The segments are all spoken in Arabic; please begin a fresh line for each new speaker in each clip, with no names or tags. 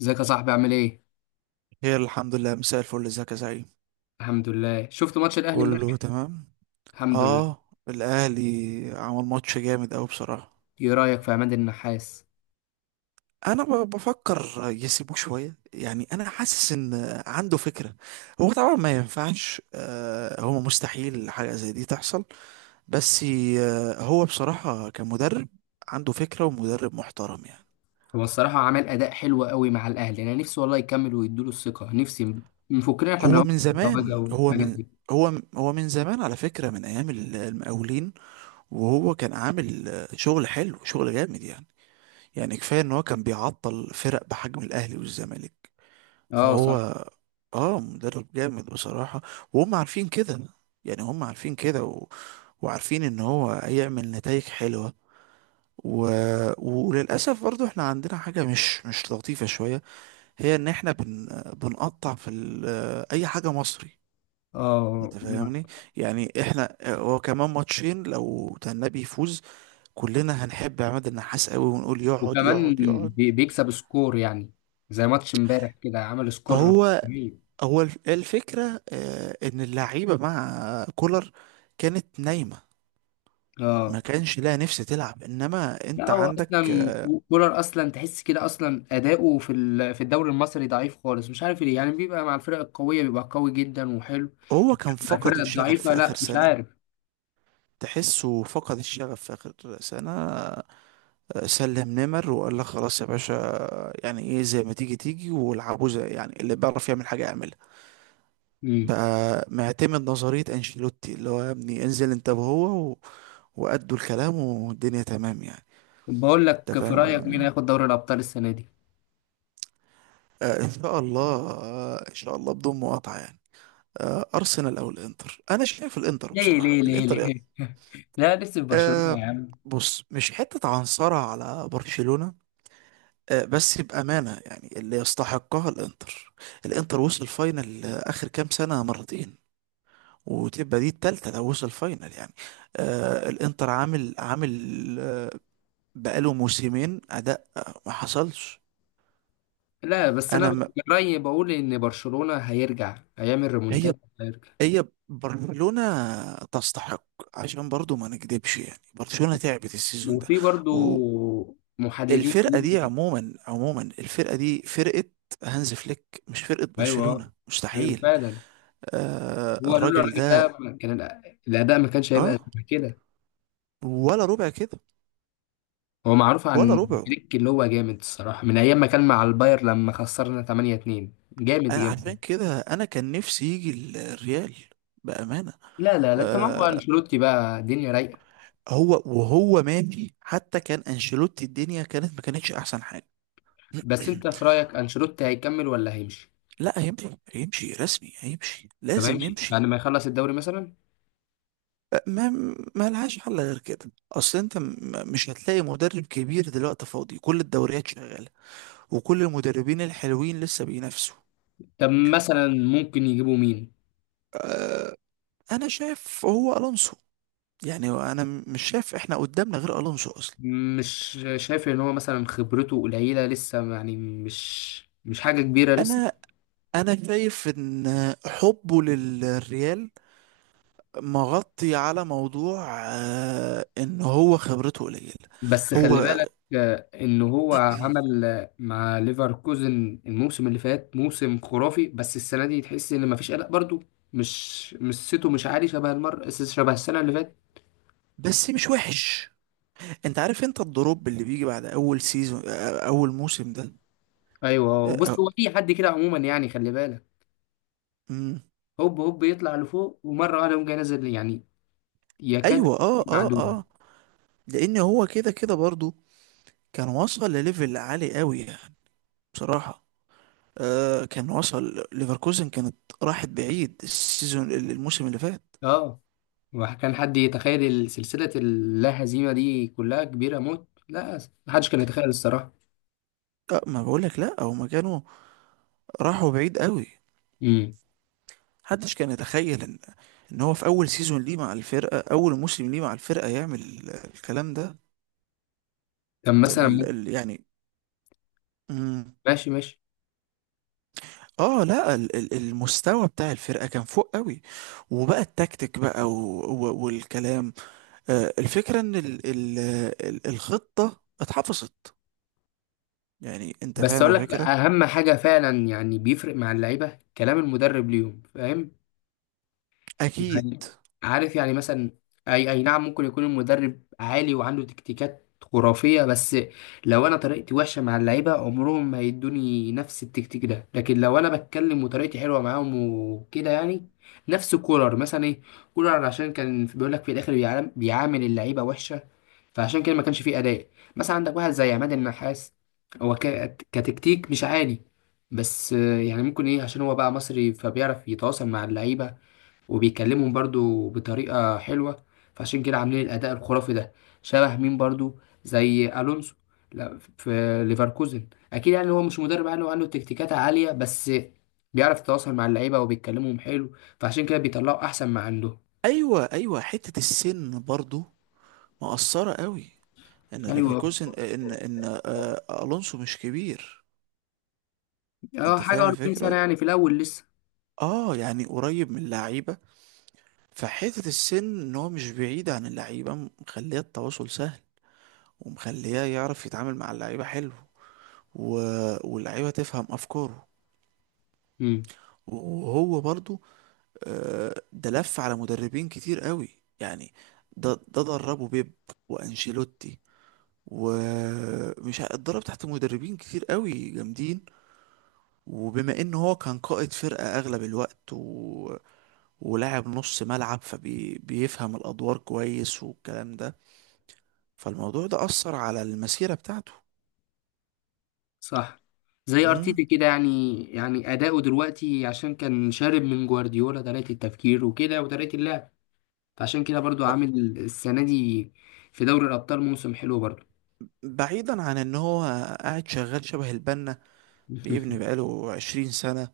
ازيك يا صاحبي عامل ايه؟
هي الحمد لله. مساء الفل. ازيك يا زعيم؟
الحمد لله. شفت ماتش الاهلي
كله
امبارح؟
تمام.
الحمد لله.
اه، الاهلي عمل ماتش جامد قوي بصراحه.
ايه رايك في عماد النحاس؟
انا بفكر يسيبوه شويه، يعني انا حاسس ان عنده فكره. هو طبعا ما ينفعش، هو مستحيل حاجه زي دي تحصل، بس هو بصراحه كمدرب عنده فكره ومدرب محترم، يعني.
هو الصراحه عمل اداء حلو قوي مع الاهلي، انا نفسي والله يكمل ويدوله الثقه. نفسي نفكنا احنا من
هو
العمر
من
التواجع
زمان،
والحاجات دي.
هو من زمان على فكره، من ايام المقاولين. وهو كان عامل شغل حلو، شغل جامد، يعني كفاية ان هو كان بيعطل فرق بحجم الاهلي والزمالك.
اه
فهو
صح.
اه مدرب جامد بصراحة، وهم عارفين كده. يعني هم عارفين كده وعارفين ان هو هيعمل نتائج حلوة، و... وللأسف برضو احنا عندنا حاجة مش لطيفة شوية. هي ان احنا بنقطع اي حاجة مصري.
اه،
انت فاهمني؟ يعني احنا هو كمان ماتشين لو تنبي يفوز كلنا هنحب عماد النحاس قوي، ونقول يقعد
وكمان
يقعد يقعد.
بيكسب سكور يعني، زي ماتش امبارح كده عمل سكور
هو
جميل.
هو الفكرة، إن اللعيبة مع كولر كانت نايمة، ما
اه،
كانش لها نفس تلعب، إنما
لا
أنت
هو
عندك.
اصلا، كولر اصلا تحس كده اصلا اداؤه في الدوري المصري ضعيف خالص، مش عارف ليه. يعني بيبقى مع الفرق القويه بيبقى قوي جدا وحلو،
هو كان فقد
الفرق
الشغف
الضعيفة
في آخر
لا، مش
سنة،
عارف.
تحسه فقد الشغف في آخر سنة. سلم نمر وقال لك خلاص يا باشا. يعني إيه، زي ما تيجي تيجي والعبوا، زي يعني اللي بيعرف يعمل حاجة يعملها.
مم.
بقى معتمد نظرية أنشيلوتي، اللي هو يا ابني انزل أنت وهو وأدوا الكلام والدنيا تمام، يعني.
بقول
أنت
لك، في رأيك مين
فاهم؟
هياخد دوري الأبطال السنة دي؟
ان شاء الله، ان شاء الله بدون مقاطعه، يعني. ارسنال او الانتر، انا شايف الانتر
ليه
بصراحه،
ليه ليه
الانتر يعني.
ليه؟ لا لسه في برشلونة
آه،
يا عم.
بص، مش حته عنصرة على برشلونه، بس بامانه يعني اللي يستحقها الانتر. الانتر وصل فاينل اخر كام سنه مرتين، وتبقى دي التالتة لو وصل فاينل، يعني. الانتر عامل آه بقاله موسمين اداء، ما حصلش.
لا بس أنا
انا
من
م...
رأيي بقول إن برشلونة هيرجع، هيعمل
هي
ريمونتاد، هيرجع.
هي برشلونة تستحق، عشان برضو ما نكدبش، يعني برشلونة تعبت السيزون ده.
وفي برضو محللين.
والفرقة دي عموما عموما، الفرقة دي فرقة هانز فليك، مش فرقة
أيوه
برشلونة،
أيوه،
مستحيل.
فعلا. هو لولا
الراجل
الراجل
ده.
ده ما كان الأداء ما كانش
اه،
هيبقى شبه كده.
ولا ربع كده،
هو معروف
ولا
عن
ربعه.
فليك، اللي هو جامد الصراحة من أيام ما كان مع الباير لما خسرنا 8-2. جامد
انا عشان
جامد.
كده انا كان نفسي يجي الريال، بأمانة.
لا لا لا، انت معاك بقى
آه
انشيلوتي، بقى الدنيا رايقه.
وهو ماشي حتى كان انشيلوتي، الدنيا كانت ما كانتش احسن حاجة.
بس انت في رايك انشيلوتي هيكمل ولا هيمشي؟
لا، هيمشي، هيمشي رسمي، هيمشي
طب
لازم
هيمشي بعد
يمشي.
ما يخلص الدوري مثلا؟
أه، ما ما لهاش حل غير كده، اصل انت مش هتلاقي مدرب كبير دلوقتي فاضي، كل الدوريات شغاله وكل المدربين الحلوين لسه بينافسوا.
طب مثلا ممكن يجيبوا مين؟
انا شايف هو الونسو، يعني انا مش شايف احنا قدامنا غير الونسو اصلا.
مش شايف ان هو مثلا خبرته قليله لسه؟ يعني مش حاجه كبيره لسه.
انا انا شايف ان حبه للريال مغطي على موضوع، ان هو خبرته قليله.
بس خلي
هو
بالك، ان هو عمل، مع ليفركوزن الموسم اللي فات موسم خرافي، بس السنه دي تحس ان مفيش قلق برضو. مش سيتو، مش عالي شبه المر شبه السنه اللي فاتت.
بس مش وحش، انت عارف انت الدروب اللي بيجي بعد اول سيزون، اول موسم ده.
ايوه، وبص
اه،
هو في حد كده عموما، يعني خلي بالك.
امم.
هوب هوب يطلع لفوق ومره واحده يقوم جاي نازل يعني، يكاد
ايوه، اه، اه،
معدوم.
اه. لان هو كده كده برضو كان وصل لليفل عالي قوي، يعني. بصراحة كان وصل، ليفركوزن كانت راحت بعيد الموسم اللي فات.
اه. وكان حد يتخيل سلسله اللا هزيمه دي كلها كبيره موت؟ لا، محدش كان يتخيل الصراحه.
ما بقولك، لا، هما كانوا راحوا بعيد قوي.
امم.
محدش كان يتخيل ان هو في اول موسم ليه مع الفرقة يعمل الكلام ده.
طب مثلا.
ال ال يعني. مم.
ماشي ماشي.
اه، لا، المستوى بتاع الفرقه كان فوق قوي، وبقى التكتيك بقى، والكلام. الفكره ان الخطه اتحفظت، يعني. انت
بس
فاهم
اقول لك
الفكره؟
اهم حاجه فعلا، يعني بيفرق مع اللعيبه كلام المدرب ليهم، فاهم
اكيد.
يعني؟ عارف يعني، مثلا اي اي نعم، ممكن يكون المدرب عالي وعنده تكتيكات خرافية، بس لو انا طريقتي وحشة مع اللعيبة عمرهم ما هيدوني نفس التكتيك ده، لكن لو انا بتكلم وطريقتي حلوة معاهم وكده يعني. نفس كولر مثلا، ايه؟ كولر عشان كان بيقول لك في الاخر بيعامل اللعيبة وحشة، فعشان كده ما كانش فيه اداء. مثلا عندك واحد زي عماد النحاس، هو كتكتيك مش عالي، بس يعني ممكن ايه؟ عشان هو بقى مصري فبيعرف يتواصل مع اللعيبة وبيكلمهم برضو بطريقة حلوة، فعشان كده عاملين الأداء الخرافي ده. شبه مين برضو؟ زي ألونسو، لا، في ليفركوزن. أكيد يعني هو مش مدرب عالي وعنده تكتيكات عالية، بس بيعرف يتواصل مع اللعيبة وبيتكلمهم حلو، فعشان كده بيطلعوا أحسن ما عندهم.
ايوه، ايوه. حته السن برضو مؤثره قوي، ان
يعني هو-
ليفركوزن، ان الونسو مش كبير.
اه،
انت
حاجة
فاهم
40 سنة
الفكره؟
يعني، في الأول لسه.
اه، يعني قريب من اللعيبه، فحته السن ان هو مش بعيد عن اللعيبه، مخليه التواصل سهل، ومخليه يعرف يتعامل مع اللعيبة حلو، و... واللعيبة تفهم أفكاره.
امم،
وهو برضو ده لف على مدربين كتير قوي، يعني ده دربه بيب وأنشيلوتي، اتدرب تحت مدربين كتير قوي جامدين. وبما ان هو كان قائد فرقة اغلب الوقت ولاعب نص ملعب، فبيفهم الادوار كويس والكلام ده، فالموضوع ده اثر على المسيرة بتاعته.
صح. زي
مم.
ارتيتا كده، يعني اداؤه دلوقتي عشان كان شارب من جوارديولا طريقه التفكير وكده وطريقه اللعب، فعشان كده برضو عامل السنة دي في دوري الأبطال موسم حلو برضو.
بعيدا عن ان هو قاعد شغال شبه البنا، بيبني بقاله عشرين سنة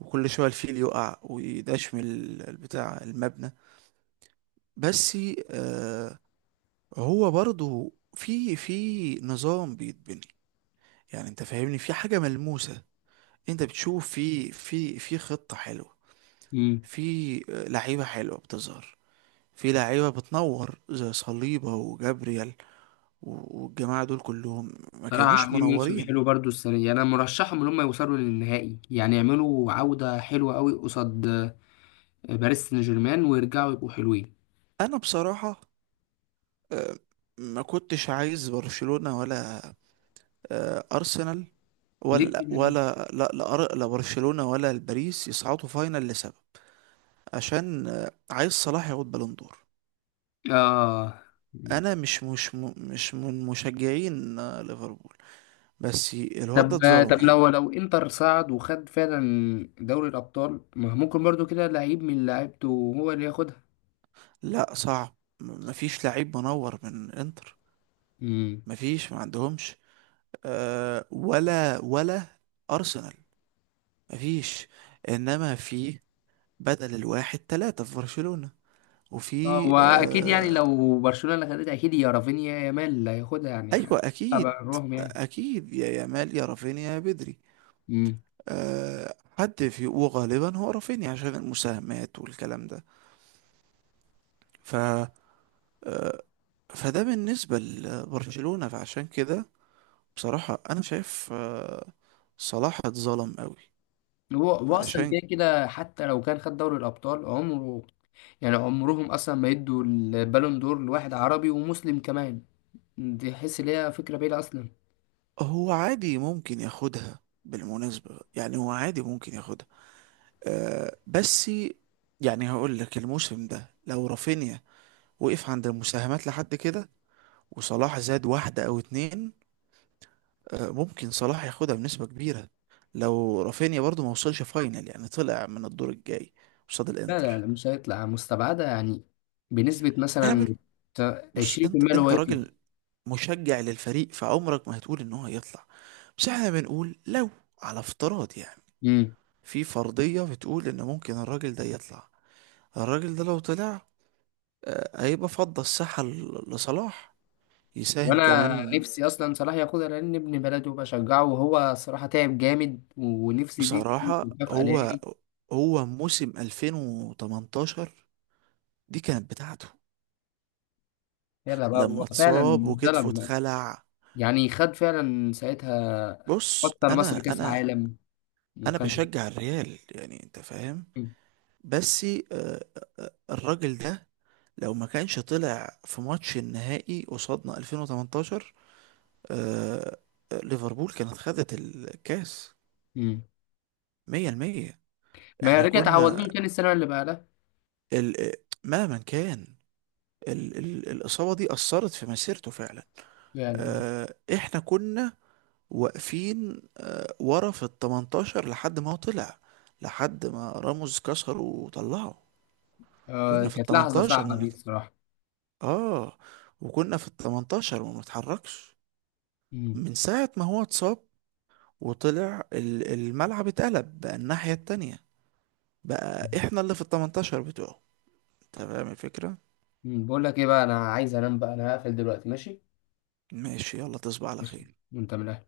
وكل شوية الفيل يقع ويداش من البتاع المبنى، بس. آه هو برضو في في نظام بيتبني، يعني انت فاهمني، في حاجة ملموسة، انت بتشوف في خطة حلوة،
مم.
في لعيبة حلوة بتظهر، في لعيبة بتنور زي صليبة وجابريال، والجماعة دول كلهم ما
صراحة
كانوش
عاملين موسم
منورين.
حلو برضو السنة دي، أنا مرشحهم إن هم يوصلوا للنهائي، يعني يعملوا عودة حلوة أوي قصاد باريس سان جيرمان ويرجعوا يبقوا حلوين.
انا بصراحة آه، ما كنتش عايز برشلونة، ولا أرسنال،
ليه
ولا
كده يعني؟
ولا لا لا أر- لا برشلونة ولا الباريس يصعدوا فاينل، لسبب. عشان عايز صلاح ياخد بالون دور.
آه.
انا مش من مشجعين ليفربول، بس الواد ده
طب طب
اتظلم قوي.
لو انتر صعد وخد فعلا دوري الأبطال، ما ممكن برضو كده لعيب من لعيبته هو اللي ياخدها؟
لا، صعب. مفيش لعيب منور من انتر.
مم.
مفيش، ما عندهمش، ولا ارسنال. مفيش. انما في بدل الواحد ثلاثة في برشلونة.
اه
وفي
واكيد، يعني
آه
لو برشلونه اللي خدتها اكيد يا رافينيا يا يامال اللي هياخدها، يعني
ايوه،
حتى
اكيد.
بره يعني.
اكيد، يا يامال يا رافينيا يا بدري.
امم.
حد في، وغالبا هو رافينيا عشان المساهمات والكلام ده، ف فده بالنسبة لبرشلونة. فعشان كده بصراحة انا شايف صلاح اتظلم قوي.
هو اصلا
فعشان
كده كده حتى لو كان خد دوري الابطال عمره، يعني عمرهم اصلا ما يدوا البالون دور لواحد عربي ومسلم كمان، دي حس ان هي فكره بعيده اصلا.
هو عادي ممكن ياخدها بالمناسبة، يعني هو عادي ممكن ياخدها. بس يعني هقول لك الموسم ده لو رافينيا وقف عند المساهمات لحد كده، وصلاح زاد واحدة أو اتنين، ممكن صلاح ياخدها بنسبة كبيرة. لو رافينيا برضو ما وصلش فاينل، يعني طلع من الدور الجاي قصاد
لا لا
الانتر،
لا، مش هيطلع مستبعده يعني، بنسبه
قابل.
مثلا
بص، انت
20% اللي هو
انت
يطلع.
راجل مشجع للفريق، فعمرك ما هتقول ان هو هيطلع، بس احنا بنقول لو، على افتراض يعني،
امم.
في فرضية بتقول ان ممكن الراجل ده يطلع. الراجل ده لو طلع، هيبقى فضى الساحة لصلاح يساهم
وانا
كمان.
نفسي اصلا صلاح ياخدها، لان ابن بلده بشجعه، وهو صراحه تعب جامد ونفسي دي تكون
بصراحة
مكافاه
هو
ليه.
هو موسم 2018 دي كانت بتاعته،
يلا بقى، هو
لما
فعلا
اتصاب وكتفه
اتظلم.
اتخلع.
يعني خد فعلا ساعتها،
بص،
حتى لمصر
انا
كأس
انا
عالم.
انا
وكان.
بشجع الريال، يعني انت فاهم.
مم.
بس آه، الراجل ده لو ما كانش طلع في ماتش النهائي قصادنا 2018، آه، ليفربول كانت خدت الكاس
مم.
100%.
ما
احنا
رجع تعوض
كنا
لهم تاني السنة اللي بعدها.
ال... آه، مهما كان الإصابة دي أثرت في مسيرته فعلا.
فعلا.
آه، احنا كنا واقفين ورا في ال 18 لحد ما هو طلع، لحد ما راموس كسره وطلعه.
آه،
كنا في ال
كانت لحظة
18، ما
صعبة دي
بنت...
الصراحة.
اه وكنا في ال 18 وما بنتحركش
مم.
من ساعة ما هو اتصاب، وطلع الملعب، اتقلب بقى الناحية التانية، بقى احنا اللي في ال 18 بتوعه. انت فاهم الفكرة؟
مم. بقول لك ايه بقى، انا عايز انام بقى، انا هقفل دلوقتي، ماشي؟
ماشي، يلا تصبح على
ماشي.
خير.
وانت من الأهل.